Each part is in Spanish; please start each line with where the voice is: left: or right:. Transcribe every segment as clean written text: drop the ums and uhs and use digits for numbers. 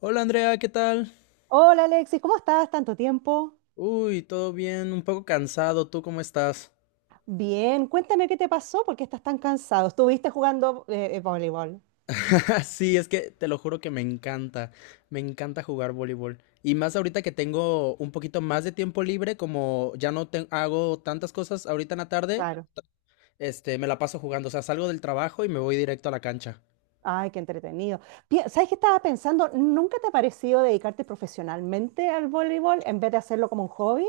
left: Hola Andrea, ¿qué tal?
right: Hola Alexis, ¿cómo estás? ¿Tanto tiempo?
left: Uy, todo bien, un poco cansado, ¿tú cómo estás?
right: Bien, cuéntame qué te pasó, porque estás tan cansado? ¿Estuviste jugando voleibol?
left: Sí, es que te lo juro que me encanta jugar voleibol. Y más ahorita que tengo un poquito más de tiempo libre, como ya no te- hago tantas cosas ahorita en la tarde,
right: Claro.
left: este, me la paso jugando, o sea, salgo del trabajo y me voy directo a la cancha.
right: Ay, qué entretenido. ¿Sabes qué estaba pensando? ¿Nunca te ha parecido dedicarte profesionalmente al voleibol en vez de hacerlo como un hobby?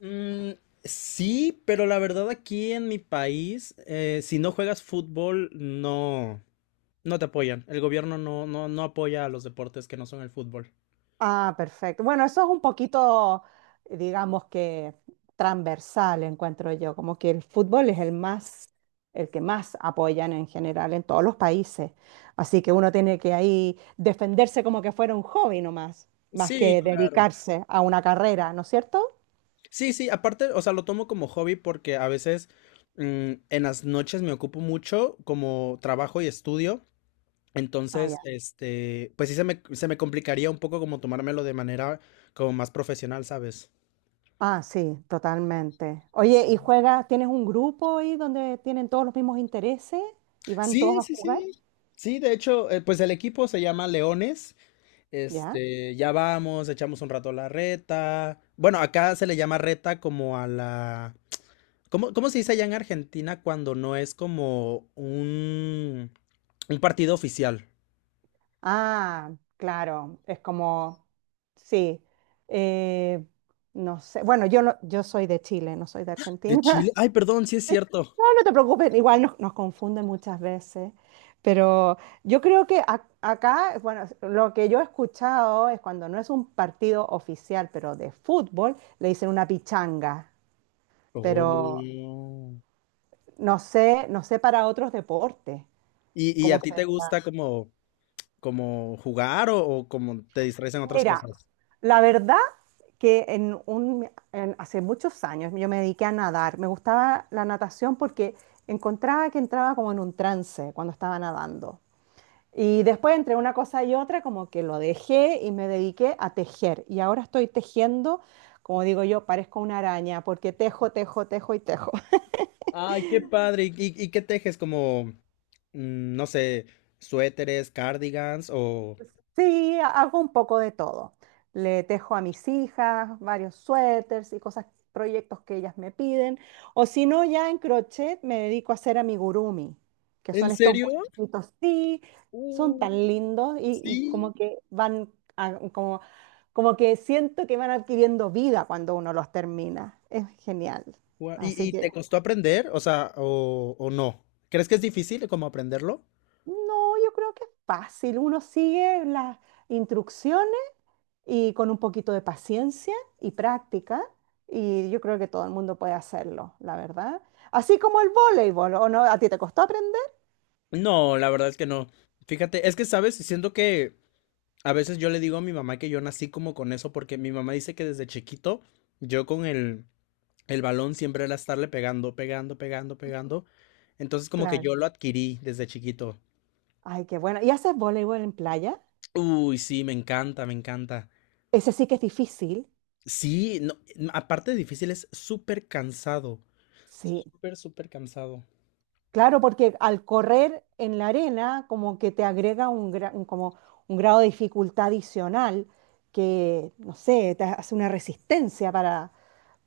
left: Mm, sí, pero la verdad aquí en mi país, si no juegas fútbol, no, no te apoyan. El gobierno no apoya a los deportes que no son el fútbol.
right: Ah, perfecto. Bueno, eso es un poquito, digamos que transversal, encuentro yo, como que el fútbol es el más, el que más apoyan en general en todos los países. Así que uno tiene que ahí defenderse como que fuera un hobby nomás, más
left: Sí,
right: que
left: claro.
right: dedicarse a una carrera, ¿no es cierto?
left: Sí, sí, aparte, o sea, lo tomo como hobby porque a veces mm, en las noches me ocupo mucho como trabajo y estudio.
right: Ah,
left: Entonces,
right: ya.
left: ujú, este, pues sí se me complicaría un poco como tomármelo de manera como más profesional, ¿sabes?
right: Ah, sí, totalmente. Oye, ¿y juegas? ¿Tienes un grupo ahí donde tienen todos los mismos intereses y van todos
left: Sí,
right: a
left: sí,
right: jugar?
left: sí. Sí, de hecho, pues el equipo se llama Leones.
right: ¿Ya?
left: Este, ya vamos, echamos un rato la reta. Bueno, acá se le llama reta como a la... cómo se dice allá en Argentina cuando no es como un partido oficial?
right: Ah, claro, es como, sí, eh, no sé, bueno, yo soy de Chile, no soy de
left: De Chile.
right: Argentina.
left: Ay, perdón, sí es cierto.
right: No, no te preocupes, igual nos confunden muchas veces, pero yo creo que acá, bueno, lo que yo he escuchado es cuando no es un partido oficial, pero de fútbol, le dicen una pichanga, pero
left: Oh.
right: no sé, no sé para otros deportes,
left: Y a
right: cómo
left: ti
right: se
left: te gusta
right: llama.
left: como, como jugar o como te distraes en otras
right: Mira,
left: cosas?
right: la verdad que en hace muchos años yo me dediqué a nadar. Me gustaba la natación porque encontraba que entraba como en un trance cuando estaba nadando. Y después entre una cosa y otra como que lo dejé y me dediqué a tejer. Y ahora estoy tejiendo, como digo yo, parezco una araña porque tejo, tejo, tejo y tejo.
left: Ay, qué padre. ¿Y, y qué tejes? Como, mm, no sé, suéteres, cardigans o...
right: Sí, hago un poco de todo. Le tejo a mis hijas varios suéteres y cosas, proyectos que ellas me piden. O si no, ya en crochet me dedico a hacer amigurumi, que
left: ¿En
right: son estos
left: serio?
right: muñequitos. Sí, son tan lindos y
left: Sí.
right: como que van, a- como, como que siento que van adquiriendo vida cuando uno los termina. Es genial. Así
left: Y
right: que,
left: te costó aprender? O sea, o no. ¿Crees que es difícil como aprenderlo?
right: no, yo creo que es fácil. Uno sigue las instrucciones y con un poquito de paciencia y práctica, y yo creo que todo el mundo puede hacerlo, la verdad. Así como el voleibol, ¿o no? ¿A ti te costó aprender?
left: No, la verdad es que no. Fíjate, es que, ¿sabes? Siento que a veces yo le digo a mi mamá que yo nací como con eso, porque mi mamá dice que desde chiquito yo con el balón siempre era estarle pegando, pegando, pegando, pegando. Entonces como que
right: Claro.
left: yo lo adquirí desde chiquito.
right: Ay, qué bueno. ¿Y haces voleibol en playa?
left: Uy, sí, me encanta, me encanta.
right: Ese sí que es difícil.
left: Sí, no, aparte de difícil, es súper cansado.
right: Sí,
left: Súper, súper cansado.
right: claro, porque al correr en la arena como que te agrega como un grado de dificultad adicional que, no sé, te hace una resistencia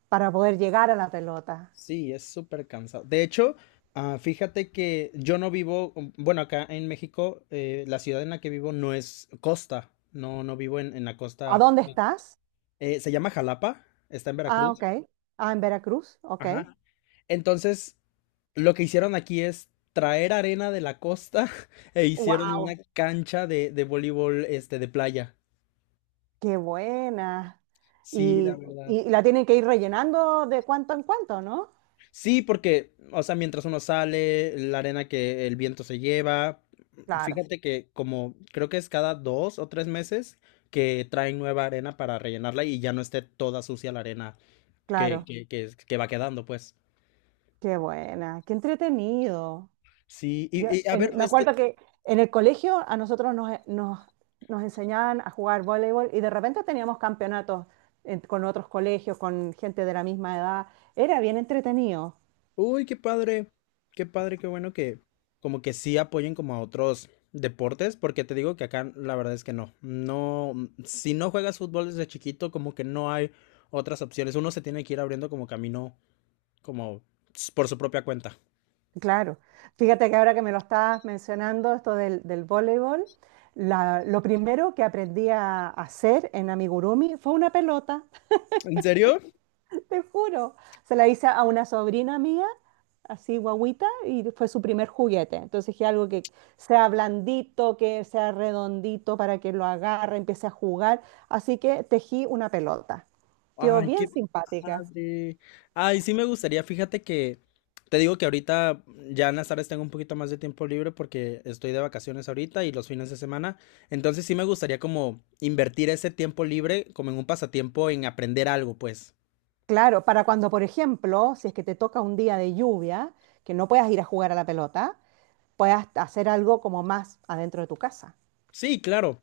right: para poder llegar a la pelota.
left: Sí, es súper cansado. De hecho, ah, fíjate que yo no vivo, bueno, acá en México, la ciudad en la que vivo no es costa, no, no vivo en la
right: ¿A
left: costa,
right: dónde claro estás?
left: se llama Jalapa, está en
right: Ah,
left: Veracruz.
right: ok. Ah, en Veracruz, ok.
left: Ajá. Entonces, lo que hicieron aquí es traer arena de la costa e hicieron una
right: Wow,
left: cancha de voleibol, este, de playa.
right: qué buena.
left: Sí, la
right: Y,
left: verdad.
right: y la tienen que ir rellenando de cuanto en cuanto, ¿no?
left: Sí, porque, o sea, mientras uno sale, la arena que el viento se lleva,
right: Claro,
left: fíjate que como creo que es cada dos o tres meses que traen nueva arena para rellenarla y ya no esté toda sucia la arena que,
right: claro.
left: que va quedando, pues.
right: Qué buena, qué entretenido.
left: Sí, y a ver,
right: Me
left: este,
right: acuerdo que en el colegio a nosotros nos enseñaban a jugar voleibol y de repente teníamos campeonatos con otros colegios, con gente de la misma edad. Era bien entretenido.
left: uy, qué padre, qué padre, qué bueno que como que sí apoyen como a otros deportes, porque te digo que acá la verdad es que no, no, mm, si no juegas fútbol desde chiquito, como que no hay otras opciones, uno se tiene que ir abriendo como camino como por su propia cuenta.
right: Claro, fíjate que ahora que me lo estás mencionando, esto del voleibol, lo primero que aprendí a hacer en amigurumi fue una pelota,
left: ¿En serio?
right: te juro. Se la hice a una sobrina mía, así guagüita, y fue su primer juguete. Entonces dije algo que sea blandito, que sea redondito para que lo agarre, empiece a jugar. Así que tejí una pelota. Quedó
left: Ay, qué
right: bien simpática.
left: padre. Ay, sí me gustaría, fíjate que te digo que ahorita ya en las tardes tengo un poquito más de tiempo libre porque estoy de vacaciones ahorita y los fines de semana. Entonces sí me gustaría como invertir ese tiempo libre como en un pasatiempo en aprender algo, pues.
right: Claro, para cuando, por ejemplo, si es que te toca un día de lluvia, que no puedas ir a jugar a la pelota, puedas hacer algo como más adentro de tu casa.
left: Sí, claro.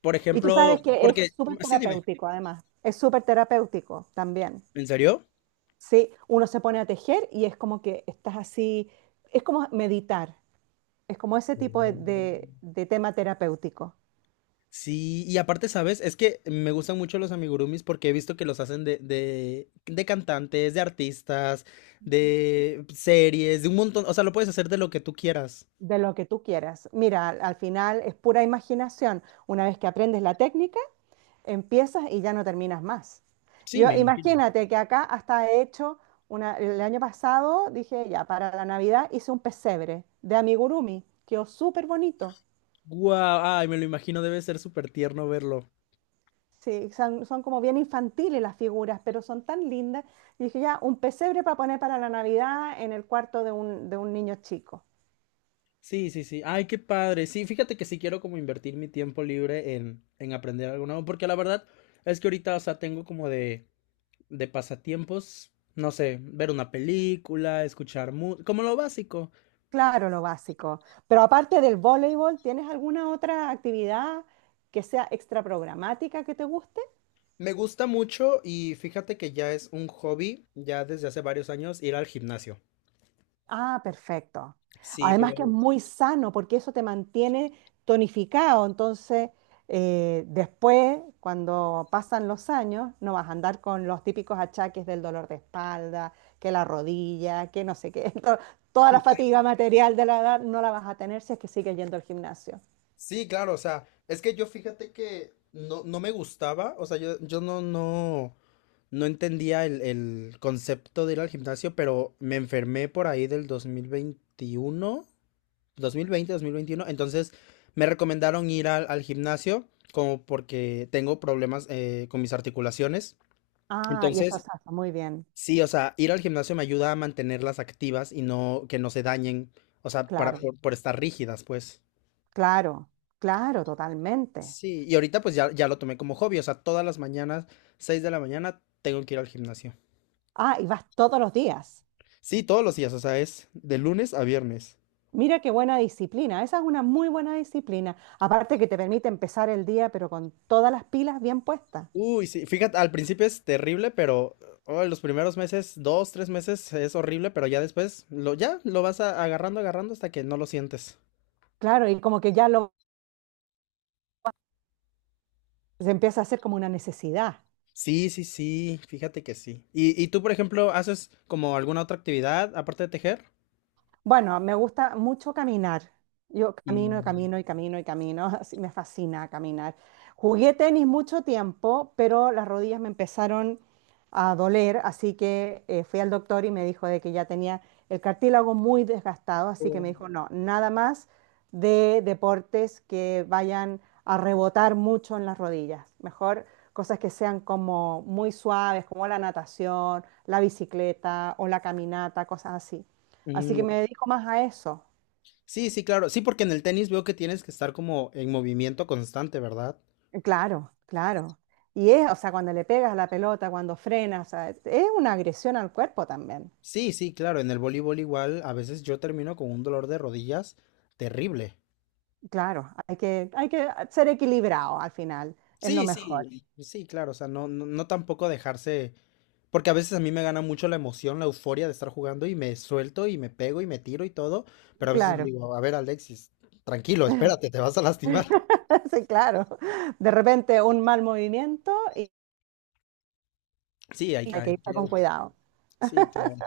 left: Por
right: Y tú
left: ejemplo,
right: sabes que
left: porque...
right: es
left: mm,
right: súper
left: sí, dime.
right: terapéutico, además, es súper terapéutico también.
left: ¿En serio?
right: Sí, uno se pone a tejer y es como que estás así, es como meditar, es como ese tipo de tema terapéutico,
left: Sí, y aparte, ¿sabes? Es que me gustan mucho los amigurumis porque he visto que los hacen de, de cantantes, de artistas, de series, de un montón. O sea, lo puedes hacer de lo que tú quieras.
right: de lo que tú quieras. Mira, al final es pura imaginación. Una vez que aprendes la técnica, empiezas y ya no terminas más.
left: Sí, me
right: Yo
left: imagino.
right: imagínate que acá hasta he hecho una, el año pasado dije ya para la Navidad hice un pesebre de amigurumi, quedó súper bonito.
left: Guau, ay, me lo imagino, debe ser súper tierno verlo.
right: Sí, son, son como bien infantiles las figuras, pero son tan lindas. Y dije ya un pesebre para poner para la Navidad en el cuarto de de un niño chico.
left: Sí, sí, sí. Ay, qué padre. Sí, fíjate que sí quiero como invertir mi tiempo libre en aprender algo nuevo, porque la verdad es que ahorita, o sea, tengo como de pasatiempos, no sé, ver una película, escuchar música, como lo básico.
right: Claro, lo básico. Pero aparte del voleibol, ¿tienes alguna otra actividad que sea extra programática que te guste?
left: Me gusta mucho y fíjate que ya es un hobby, ya desde hace varios años, ir al gimnasio.
right: Ah, perfecto.
left: Sí,
right: Además que es
left: pero...
right: muy sano porque eso te mantiene tonificado. Entonces, después, cuando pasan los años, no vas a andar con los típicos achaques del dolor de espalda, que la rodilla, que no sé qué. Toda la fatiga material de la edad no la vas a tener si es que sigues yendo al gimnasio.
left: Sí, claro, o sea, es que yo fíjate que no, no me gustaba, o sea, yo no, no entendía el concepto de ir al gimnasio, pero me enfermé por ahí del 2021, 2020, 2021, entonces me recomendaron ir al, al gimnasio como porque tengo problemas con mis articulaciones.
right: Ah, y eso
left: Entonces,
right: está muy bien.
left: sí, o sea, ir al gimnasio me ayuda a mantenerlas activas y no que no se dañen, o sea, para
right: Claro,
left: por estar rígidas, pues.
right: claro, claro, totalmente.
left: Sí, y ahorita pues ya, ya lo tomé como hobby, o sea, todas las mañanas, 6 de la mañana, tengo que ir al gimnasio.
right: Ah, y vas todos los días.
left: Sí, todos los días, o sea, es de lunes a viernes.
right: Mira qué buena disciplina, esa es una muy buena disciplina. Aparte que te permite empezar el día, pero con todas las pilas bien puestas.
left: Uy, sí, fíjate, al principio es terrible, pero oh, los primeros meses, dos, tres meses es horrible, pero ya después lo, ya lo agarrando, agarrando hasta que no lo sientes.
right: Claro, y como que ya lo se empieza a hacer como una necesidad.
left: Sí, sí, sí, fíjate que sí. Y tú, por ejemplo, haces como alguna otra actividad aparte de tejer?
right: Bueno, me gusta mucho caminar. Yo camino y
left: Y
right: camino y camino y camino. Así me fascina caminar. Jugué tenis mucho tiempo, pero las rodillas me empezaron a doler, así que fui al doctor y me dijo de que ya tenía el cartílago muy desgastado, así que me
left: oh,
right: dijo, no, nada más de deportes que vayan a rebotar mucho en las rodillas. Mejor cosas que sean como muy suaves, como la natación, la bicicleta o la caminata, cosas así. Así
left: mm,
right: que me
left: ok.
right: dedico más a eso.
left: Sí, sí, claro. Sí, porque en el tenis veo que tienes que estar como en movimiento constante, ¿verdad?
right: Claro, claro. Y es, o sea, cuando le pegas a la pelota, cuando frenas, o sea, es una agresión al cuerpo también.
left: Sí, sí, claro. En el voleibol igual, a veces yo termino con un dolor de rodillas terrible.
right: Claro, hay que ser equilibrado al final, es lo
left: Sí,
right: mejor.
left: sí, sí, claro. O sea, no, no, no tampoco dejarse. Porque a veces a mí me gana mucho la emoción, la euforia de estar jugando y me suelto y me pego y me tiro y todo, pero a veces me
right: Claro,
left: digo, a ver, Alexis, tranquilo, espérate, te vas a lastimar.
right: sí, claro. De repente un mal movimiento y
left: Sí,
right: hay que irse con cuidado.
left: Sí, claro.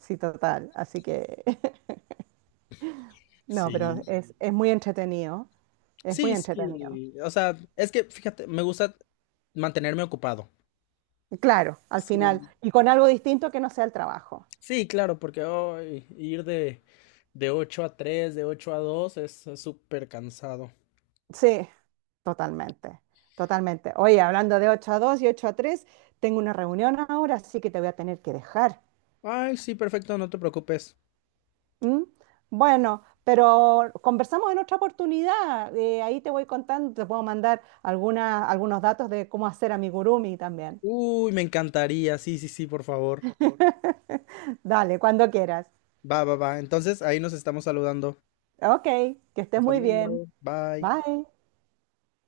right: Sí, total. Así que, no, pero
left: Sí.
right: es muy entretenido, es muy
left: Sí,
right: entretenido.
left: sí. O sea, es que fíjate, me gusta mantenerme ocupado.
right: Claro, al final,
left: Sí.
right: y con algo distinto que no sea el trabajo.
left: Sí, claro, porque ay, ir de 8 a 3 de 8 a 2 es súper cansado.
right: Sí, totalmente, totalmente. Oye, hablando de 8 a 2 y 8 a 3, tengo una reunión ahora, así que te voy a tener que dejar.
left: Ay, sí, perfecto, no te preocupes.
right: ¿M? Bueno, pero conversamos en otra oportunidad. Ahí te voy contando, te puedo mandar algunos datos de cómo hacer amigurumi también.
left: Uy, me encantaría. Sí, sí, sí, por favor.
right: Dale, cuando quieras.
left: Va, va, va. Entonces ahí nos estamos saludando.
right: Ok, que estés
left: Hasta
right: muy bien.
left: luego. Bye.
right: Bye.